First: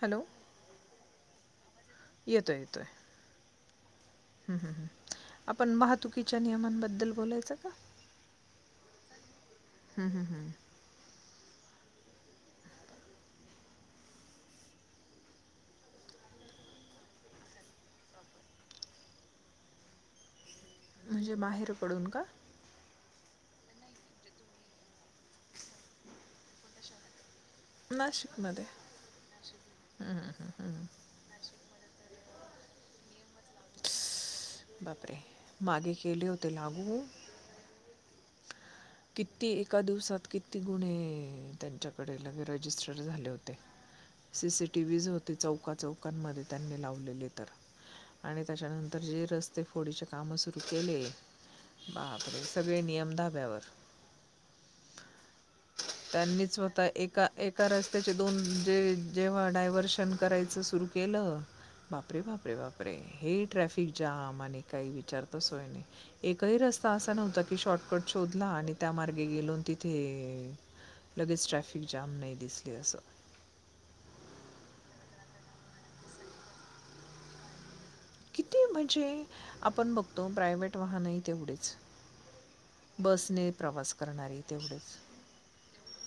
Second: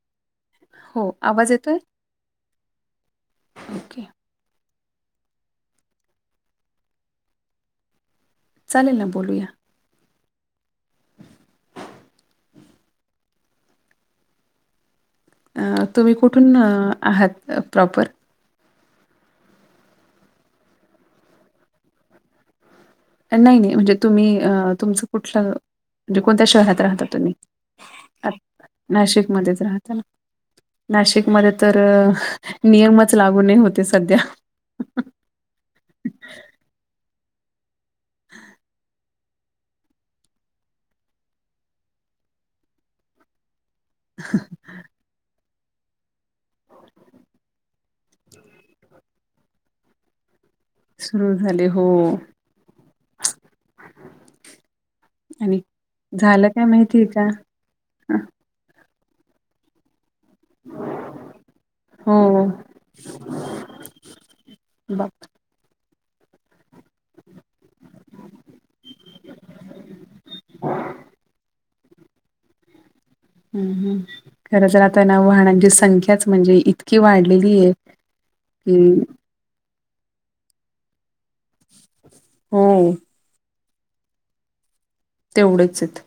Hello! हो आवाज येतोय? येतोय येतोय. ओके आपण वाहतुकीच्या नियमांबद्दल बोलायचं का? चालेल ना बोलूया. हम्म हम्म हम्म अ तुम्ही कुठून आहात प्रॉपर? म्हणजे बाहेर पडून का? नाही नाही म्हणजे तुम्ही अ तुमचं कुठलं म्हणजे कोणत्या शहरात राहता तुम्ही? आत नाशिकमध्ये हं, नाशिकमध्येच राहत ना हं, हं, हं. नाशिकमध्ये तर नियमच लागू नाही होतेय सध्या. बापरे! मागे केले होते लागू. [inaudible] किती एका दिवसात किती गुन्हे त्यांच्याकडे लगे रजिस्टर झाले होते. सीसीटीवहीज होते चौका चौकांमध्ये. त्यांनी लावलेली तर आणि त्याच्यानंतर जे रस्ते फोडीचे काम सुरु. केले सुरू झाले हो बापरे! सगळे नियम धाब्यावर. आणि त्यांनी झालं काय स्वतः माहितीये एका का? एका रस्त्याचे अ, दोन जे जेव्हा डायव्हर्शन करायचं सुरू केलं. बापरे हो. बापरे बापरे? हे ट्रॅफिक जाम आणि काही बाप विचारतो सोय नाही. एकही रस्ता असा नव्हता की शॉर्टकट शोधला आणि त्या मार्गे गेलो तिथे लगेच ट्रॅफिक जाम नाही दिसले असं. हं, हं. खरं तर आता ना वाहनांची संख्याच म्हणजे इतकी वाढलेली ए. किती म्हणजे आपण बघतो प्रायवट वाहन. तेवढेच हो बसने प्रवास करणारी तेवढेच. तेवढेच येत.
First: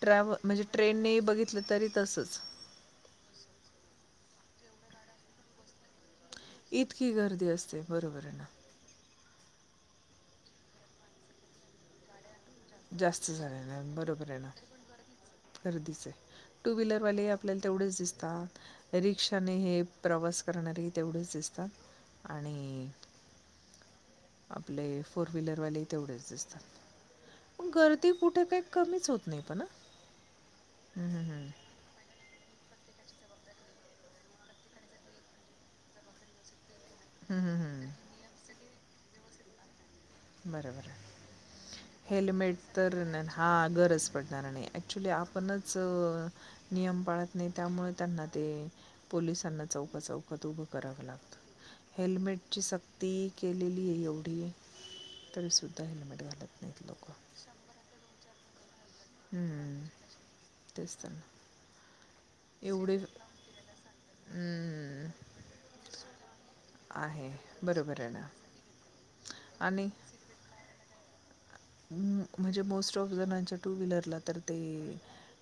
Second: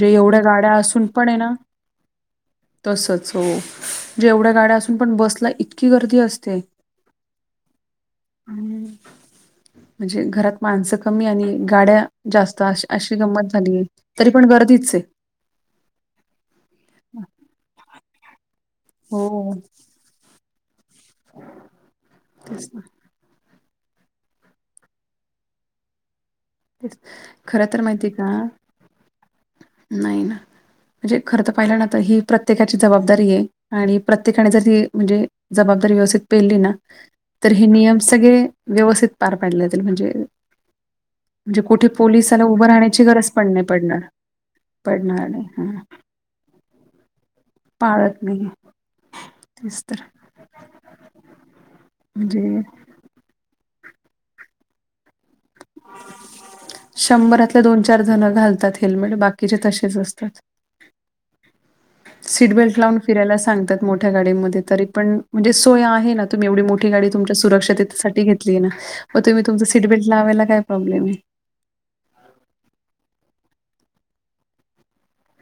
ट्रॅव्हल म्हणजे ट्रेनने बघितलं तरी तसच. तसच हो म्हजे एवढ्या गाड्या असून पण बसला इतकी गर्दी अस इतकी गर्दी असते बरोबर आहे ना हम्म. म्हणजे घरात माणसं कमी आणि गाड्या जास्त अशी अशी जास्त गंमत झालेलं झालीय आहे बरोबर तरी आहे पण ना गर्दीचये. गर्दीचं टू व्लरवाले आपल्याला तेवढेच दिसतात, रिक्षा हो. ने हे प्रवास करणारे तेवढेच दिसतात तेच ना आणि आपले फोर व्हीलर वाले तेवढेच दिसता. खरं तर माहितीय का? काही कमीच होत नाही पण नाही ना म्हणजे खर तर पाहिलं ना तर ही प्रत प्रत्येकाची जबाबदारीये आणि प्रत्येकाने जर ती म्हणजे जबाबदारी व्यवस्थित पेली ना तर हे हां नियम सगळे व्यवस्थित पार पाडल्या जातील. म्हणजे बरबर. म्हणजे कुठे पोलिसाला हेल्मेट उभं तर राहण्याची गरज हा पण नाही गरज पडणार नाही ऍक्च्युली पडणार नाही हा आपणच नियम पाळत नाही. त्यामुळे पाळत त्यांना ते नाही पोलिसांना तेच चौकात तर चौकात उभं करावं लागतं. हेल्मेट म्हणजे ची सक्ती केलेलीये एवढी तरी सु शंभरातल्या दोन चार जण घाल हेल्मेट बाकीचे हम्म. तसेच असतात. तेच तर ना सीट बेल्ट एवढे लावून फिरायला सांगतात मोठ्या गाडीमध्ये तरी हम्म. पण म्हणजे सोय आहे ना तुम्ही एवढी मोठी गाडी आहे तुमच्या बरोबर आहे सुरक्षिततेसाठी घेतलेली आहे ना मग तुम्ही तुमचं सीट आणि बेल्ट लावायला काय प्रॉब्लेम आहे? म्हणजे मोस्ट ऑफ जणांच्या टू व्हीलरला तर ते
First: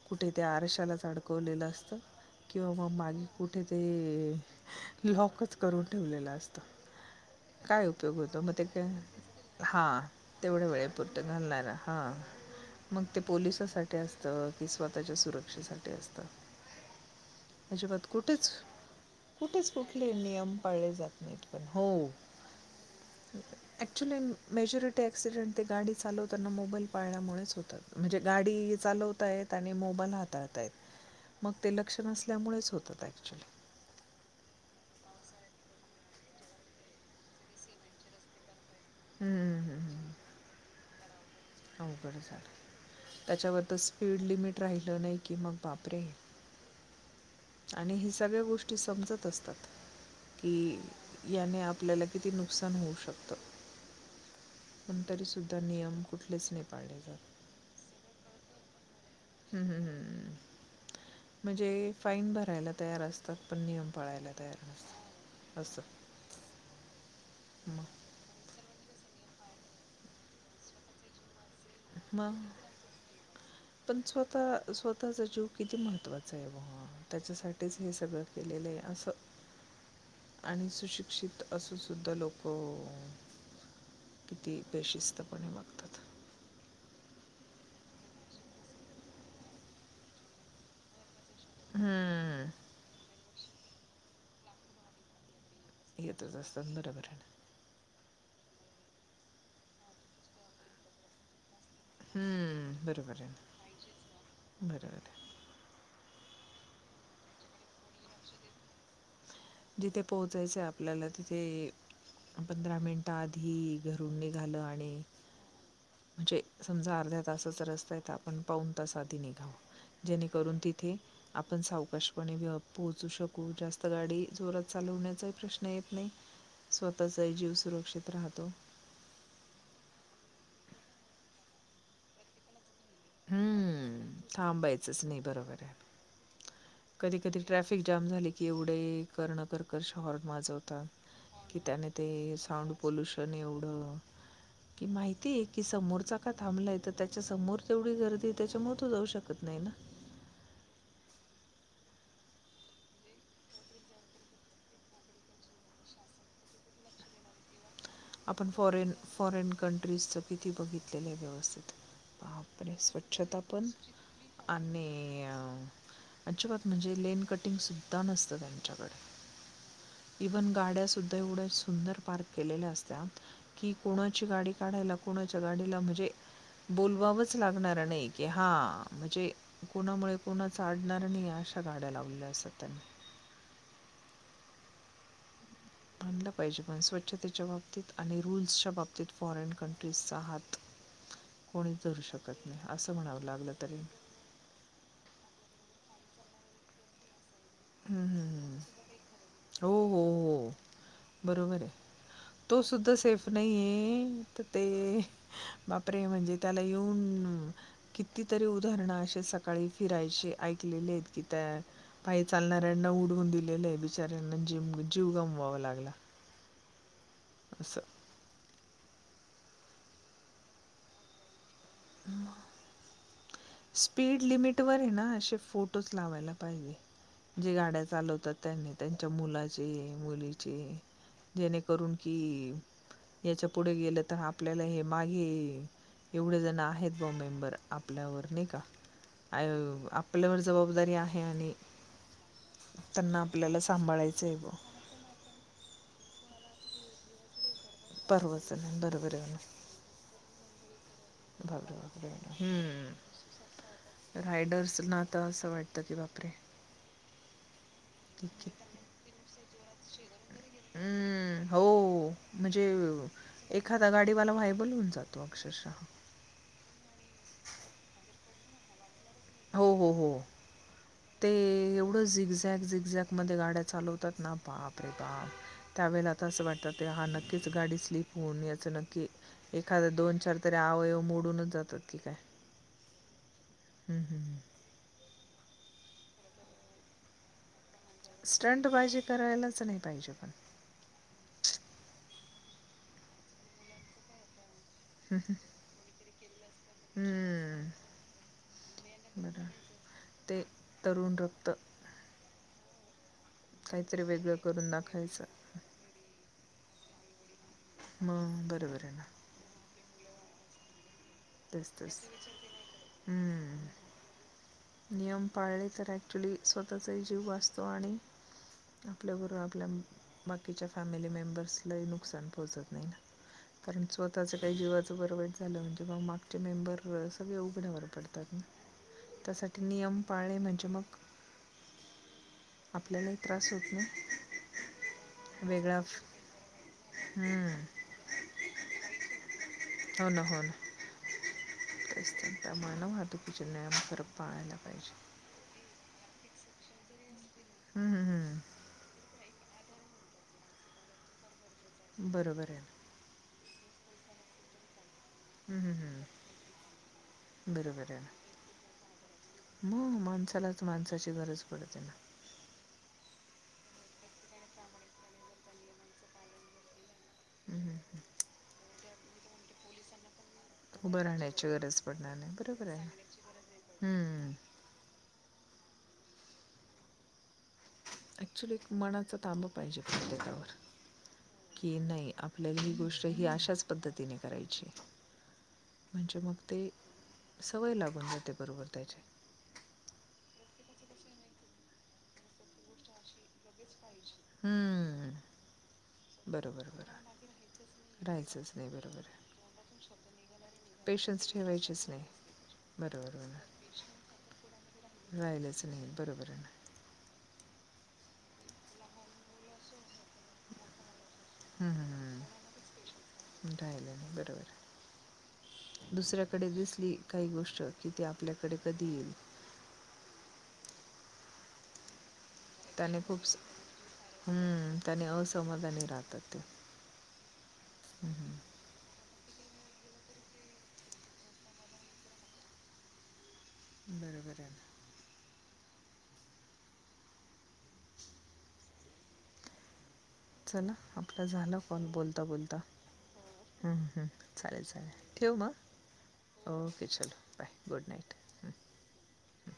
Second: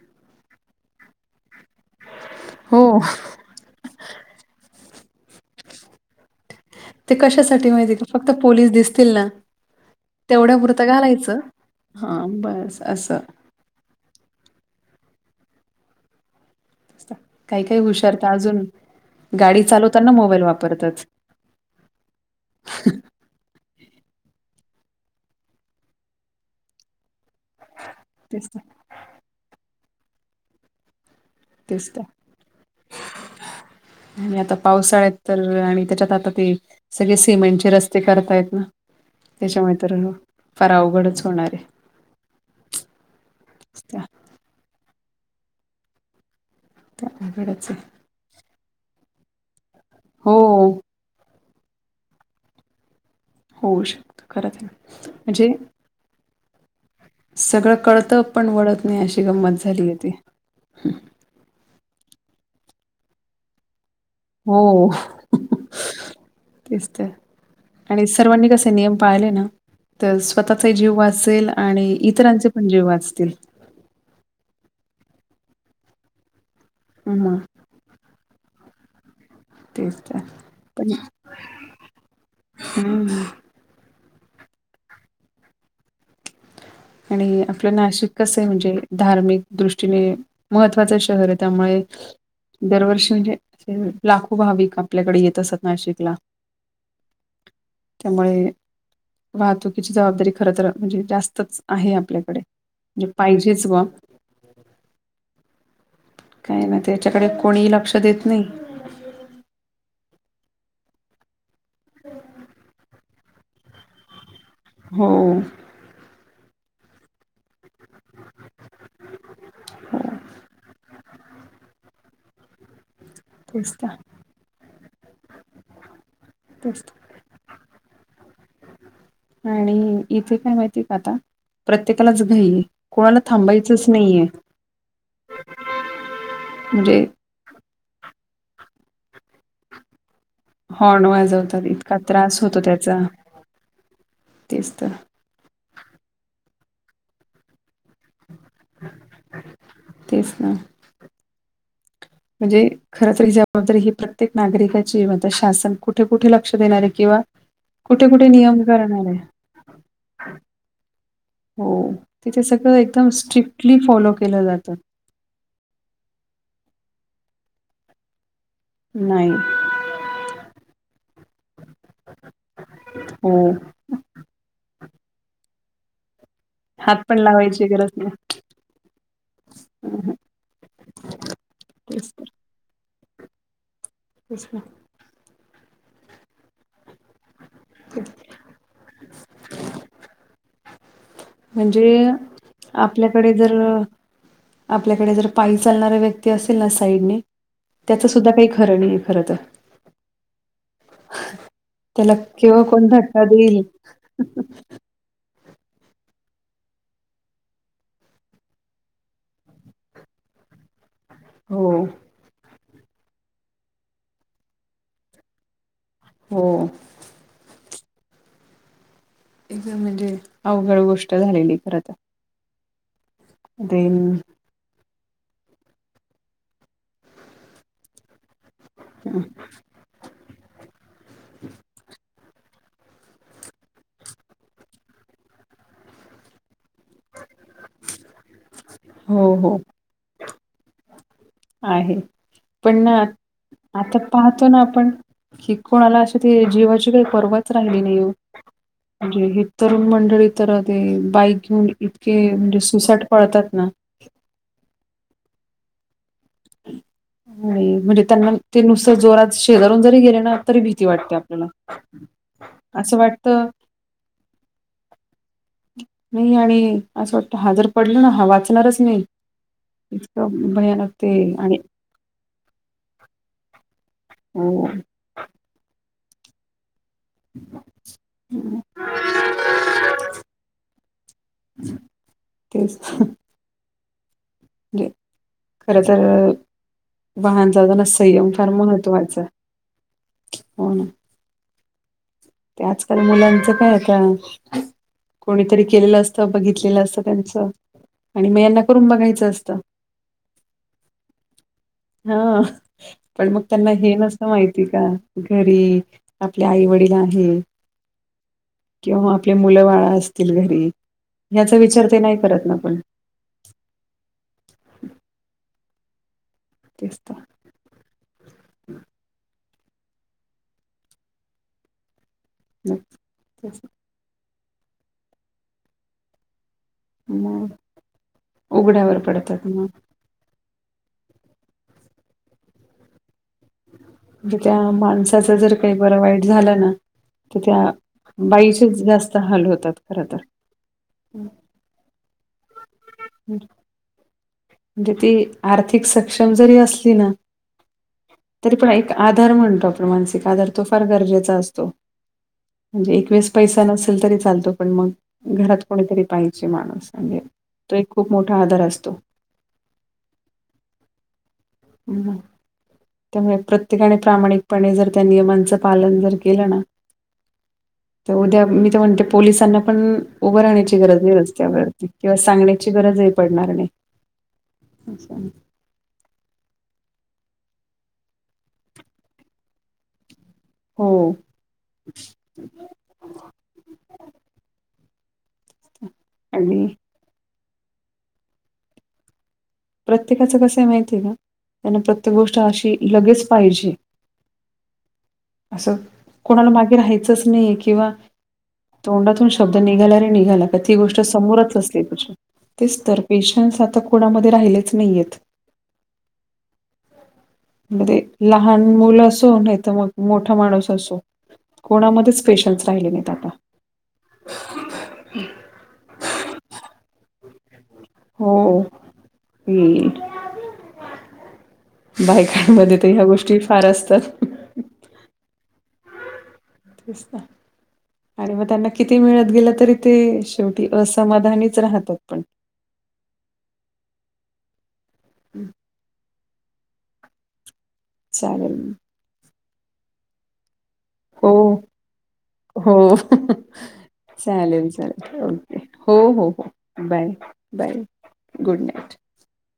कुठे त्या आरशालाच अडकवलेलं असतं. किंवा म हो मागे कुठेे तरी लॉकच करून ठेवलेलं असतं. ते कशासाठी काय माहिती उपयोग फक्त होतो मग ते पोलीस काय दिसतील ना तेवढ्यापुरत घालणार हा मग असं ते पोलिसासाठी असत की स्व त्याच्या सुरक्षेसाठी असतं. काही काही अजिबात हुशारत कुठेच अजून गाडी कुठेच, चालवताना कुठले मोबाईल नियम पाळले वापरतात जात नाहीत पण हो! ॲक्च्युली मेजॉरिटी क्सिडेंट ते गाडी चालवताना मोबाईल पाळल्यामुळे म्हणजे तेच तर गाडी चालवताय आणि मोबाईल हाताळताय मग ते तेच लक्ष तर नसल्यामुळेच होत ऍक्च्युली. आणि आता पावसाळ्यात तर आणि त्याच्यात आता ते सगळे सिमेंटचे रस्ते करतायेत ना हं, त्याच्यामुळे हं, तर हं. फार अवघडच होणार आहे अवघड झालं त्याच्यावर तर त्या स्पीड लिमिट राहाची नाही की मग बापरे त्या अवघडच आहे आणि ह सगळ्या गोष्टी ग समजत असतात हो की याने आपल्याला किती नुकसान होऊ शकतं. होऊ शकतो खरंच पण म्हणजे तरीसुद्धा नियम कुठलेच नाही पाळले जात. सगळं कळतं पण वळत नाही अशी गंमत हं, हं, झाली आहे ती हं. म्हणजे फाईन भरायला तयार असतात पण नियम पाळायला तयार हो नसतात असं तेच तर आणि मग सर्वांनी नियम स्वतःचा जीव असल आणि मग इतरांचे पण जेव वाचतील स्व ताचा जीव किती महत्त्वाचा आहे व मग त्याच्यासाठीच हे सगळं केलेलं आहे असं तेच तर आणि पण सुशिक्षित असू सुुद्धा लोक हम्म किती बेशिस्तपणे वागतात आणि आपलं नाशिक कसं आहे म्हणजे धार्मिक दृष्टीने महत्त्वाचं शहर आहे त्यामुळे हम्म, दरवर्षी म्हणजे लाखो भाविक आपल्याकडे येत असात येतच असतात बरोबर आहे. त्यामुळे वाहतुकीची जबाबदारी खर तरर म्हणजे जास्तच आहे आपल्याकडे हम्म, म्हणजे बरोबर आहे पाहिजेच बा ना बरोबर आहे काय ना त्याच्याकडे कोणीही लक्ष देत नाही. तथे पोहोचायचं आपल्याला तिथे पंधरा मिनिट आधी घरून निघ झा आणि हो म्हणे समजा अर्ध्या तासच रस्ता आहे आपण पाऊन तास आधी निघा हो जेणेकरून तिथे आपण सावकाशपणे व पोहोचू शकू तेच जास्त तर गाडी जोरात चालवण्याचाही प्रश्न येत नाही. तेच तर स्वतःचाही जीव सुरक्षित राहतो. आणि इथे काय माहितीय का आता प्रत्येकालाच घई कोणाला थांबायचंच हम्म, नाहीे. थांबायचंच नाही बरोबर आहे [inaudible] कधी कधी ट्रॅफिक जाम झाले की एवढे करण कर शहर माजवतात हॉर्न की वाजवतात त्याने इतका ते त्रास होतो साऊंड त्याचा पोल्युशन एवढं तेच कि तर माहितीय कि समोरचा का थांबलाय तर त्याच्या समोर तेवढी गर्दी त्याच्याम जाऊ शकत नाही ना तेच ना म्हणजे खरंतरी ही जबाबदारी ही प्रत्येक नागरिकाची म शासन कुठे कुठे लक्ष देणारे किंवा कुठे-कुठे आपण नियम फॉरेन करणार आहे. फॉरेन कंट्रीज च किती बघितलेलं आहे व्यवस्थित हो. तिथे पण हे सगळं एकदम स्वच्छता पण स्ट्रिक्टली फॉलो केलं जातं. आणि अजिबात म्हणजे ले किंग सुा नत त्यांच्याक नाही. इव्ह गाड सु एवढंच सुंदर पार्क केलं हो. कि कोणाची गाडी काढायला कोणाच्या गाडीला म्हणजे हात पण बोलवावंच लावायची लागणार गरज नाही की हा म्हणजे हं, हं. कोणामुळे कोणाचडणार नाही अशा काडं तेच लावले असात त्यांनी तच ना मालं पाहिजे पण स्वच्छतेच्या बाबतीत तेच. आणि रूल्सच्या बाबतीत क फॉरेन कंट्रीज आहात म्हणजे म्हणावं आपल्याकडे लागलं जर तरी आपल्याकडे जर पासे चालणारा व्यक्ती असेल ना साईडने हम्म, त्याचं हम्म, सुद्धा काही हम्म. खरं नाही आहे खरं तर हो हो हो बरोबर आहे त्याला तो केव्हा कोण सुद्धा धक्का सेफ देईल. नाहीये तर ते बापरे म्हणजे त्याला येऊन कितीतरी उदाहरण अे सकाळी फिरायची ऐकलेले आहेत. कि त्या हो, पाय चालणाऱ्यांना उडवून दिलेलं आहे बिचाऱ्यांना जिम जीव गमवावा लागला. हो सं. एकदा म्हणजे अवघड गोष्ट झालेली खरं तर. रेन स्पीड लिमिटवर ना, असे फोटोच लावायला पाहिजे, जे गाड्या चालवतात. त्यांनी त्यांच्या मुलाचे, मुलीचे, जेणेकरून की याच्या पुढे गेलं, तर आपल्याला हे मागे, एवढे जण आहे [unintelligible] आपल्यावर नाही? का हो, हो. आपल्यावर जबाबदारी आहे. आणि आहे. पण ना त्यांना आपल्याला आता सांभाळायचं आहे पाहतो बुवा. ना, आपण कि कोणाला ती जीवाची काय पर्वा राहिली नाही ओ, परवाच नाही बरोबर म्हणजे आहे ना. हे तरुण मंडळी तर ते बाईक घेऊन बापरे, बापरे! इतके ते हं. सुसाट पळतात ना, रायडर्सना तर [unintelligible] बापरे! होय. म्हणजे त्यांना ठीक आहे. ते नुसत जोरात शेजारून जरी गेले ना, तरी भीती वाटते हं, आपल्याला. हो. म्हणजे असं वाटतं एखादा गाडीवाला व्हायबल ल होवून जातो. अक्षरशः. नाही, आणि असं वाटत, हा जर पडल ना, हा वाचणारच नाही. हो हो हो. इतकं भयानक ते आणि एवढं झिकझ्याक, झिकझ्याक मध्ये गाड्या चालवत ना, हो बाप रे बाप, ! त्यावेळे आता असं वाटत ते हा नक्कीच गाडी स्लीप होऊन, याचं नक्की, एखाद दोन चार तरी, अवयव मोडूनच जातात. [unintelligible] हम् हम् हम. खर तर्र वाहन ताना संयम फार स्टंटबाजी महत्त्वाचा. करायलाच नाही पाहिजे पण. हो ना. ते आजकाल मुलांचं काय, का? कोणीतरी केलेलं असतं, बघितलेलं असतं, त्यांचं. हं, आणि म यांना करून बघायचं बरं. असतं. ते तरुण रक्त. हा पण मग त्यांना हे काहीतरी नसतं वेगळं माहिती करून का? दाखवायचं. घरी, आपले आई वडील आहेत. मग बरोबर आहे ना. किंवा आपले मूलबाळ असतील घरी. [inaudible] ह्याचा विचार ते नाही करत ना पण हम्म. नियम पाळले तर ॲक्च्युली तेच स्वतःचाही तर जीव वाचतो, आणि आपल्याबरोबर आपल्या बाकीच्या फॅमिली मेंबर्सलाही नुकसान पोहोचत नाही नक्कीच कारण स्वतःच्य काही जीवाचं बरं वाईट झालं, म्हणजे मग म बरोबर सगळे मग उघड्यावर पडतात ना, उघड्यावर पडतात त्यासाठी मग नियम पाळणे म्हणजे मग आपल्याला म्हणजे त्या माणसाच, जर काही वेगळा बरं वाईट झालं ना, तर त्या हम्म. बाईचेच जास्त हाल होतात, खर तर. मानव [unintelligible] म्हणजे ती आर्थिक सक्षम जरी असली ना, हम्म, हम्म, तरी हम्म. पण एक आत आधार म्हणतो आपण, मानसिक आधार, तो फार गरजेचा असतो. तो बरोबर आहे म्हणजे एक वेळेस पैसा नसेल, तरी चालतो. पण मग हम्म, घरात हम्म, कोणीतरी हम्म. पाहिजे माणूस. म्हणजे तो एक खूप मोठा आधार असतो. हो माणसालाच, माणसाची गरज पडते ना. होय. प्रत्येकाने प्रामाणिकपणे जर त्या नियमांच पालन जर केलं ना, हम्म. तर उद्या, मी तर म्हणते, पोलिसांना पण उभं राहण्याची उभं गरज नाही राहण्याची गरज रस्त्यावरती. पडणार किंवा नाही बरोबर सांगण्याची आहे गरजही पडणार नाही. अच्छा. ॲक्च्युअली एक मनाचा ताबा पाहिजे प्रत्येकावर. हो कि नाही आपल्याला ही गोष्ट, ही अशाच पद्धतीने करायची म्हणजे मग ते, आणि सवय लागून जाते बरोबर त्याचे. प्रत्येकाचं कसं माहिती आहे का त्यांना प्रत्येक गोष्ट अशी लगेच पाहिजे. हम्म. अससल. कोणाला बरोबर मागे बरोबर राहायचंच नाही किंवा राहायचंच नाही बरोबर आहे तोंडातून शब्द निघाला र निघाला का ती गोष्ट पेशन्स ठेवायचेच नाही बरोबर बरोबर [unintelligible] नाहीयेत. राहिलंच नाही बरोबर आहे ना. म्हणजे लहान मुल असो नाही तर मग मोठा माणूस असो. कोणामध्ये हम्म. स्पेशल् राहिलं नाही बरोबर दुसऱ्याकडे दिसली. काही गोष्ट कि ते आपल्याकडे हो. कधी येईल. बाय. त्याने खूप हम्म त्याने असमाधानी राह. तेच आणि मग हम्म, त्यांना किती मिळत गेलं तरी ते शेवटी असमाधानीच राहतात पण बरोबर ना. हम्. चालेल. चला आपलं हो झालं कॉल बोलता बोलता हो. चालेल चालेल ठेव मग हो हो हो ओके बाय चलो बाय गुड नाईट. हम्.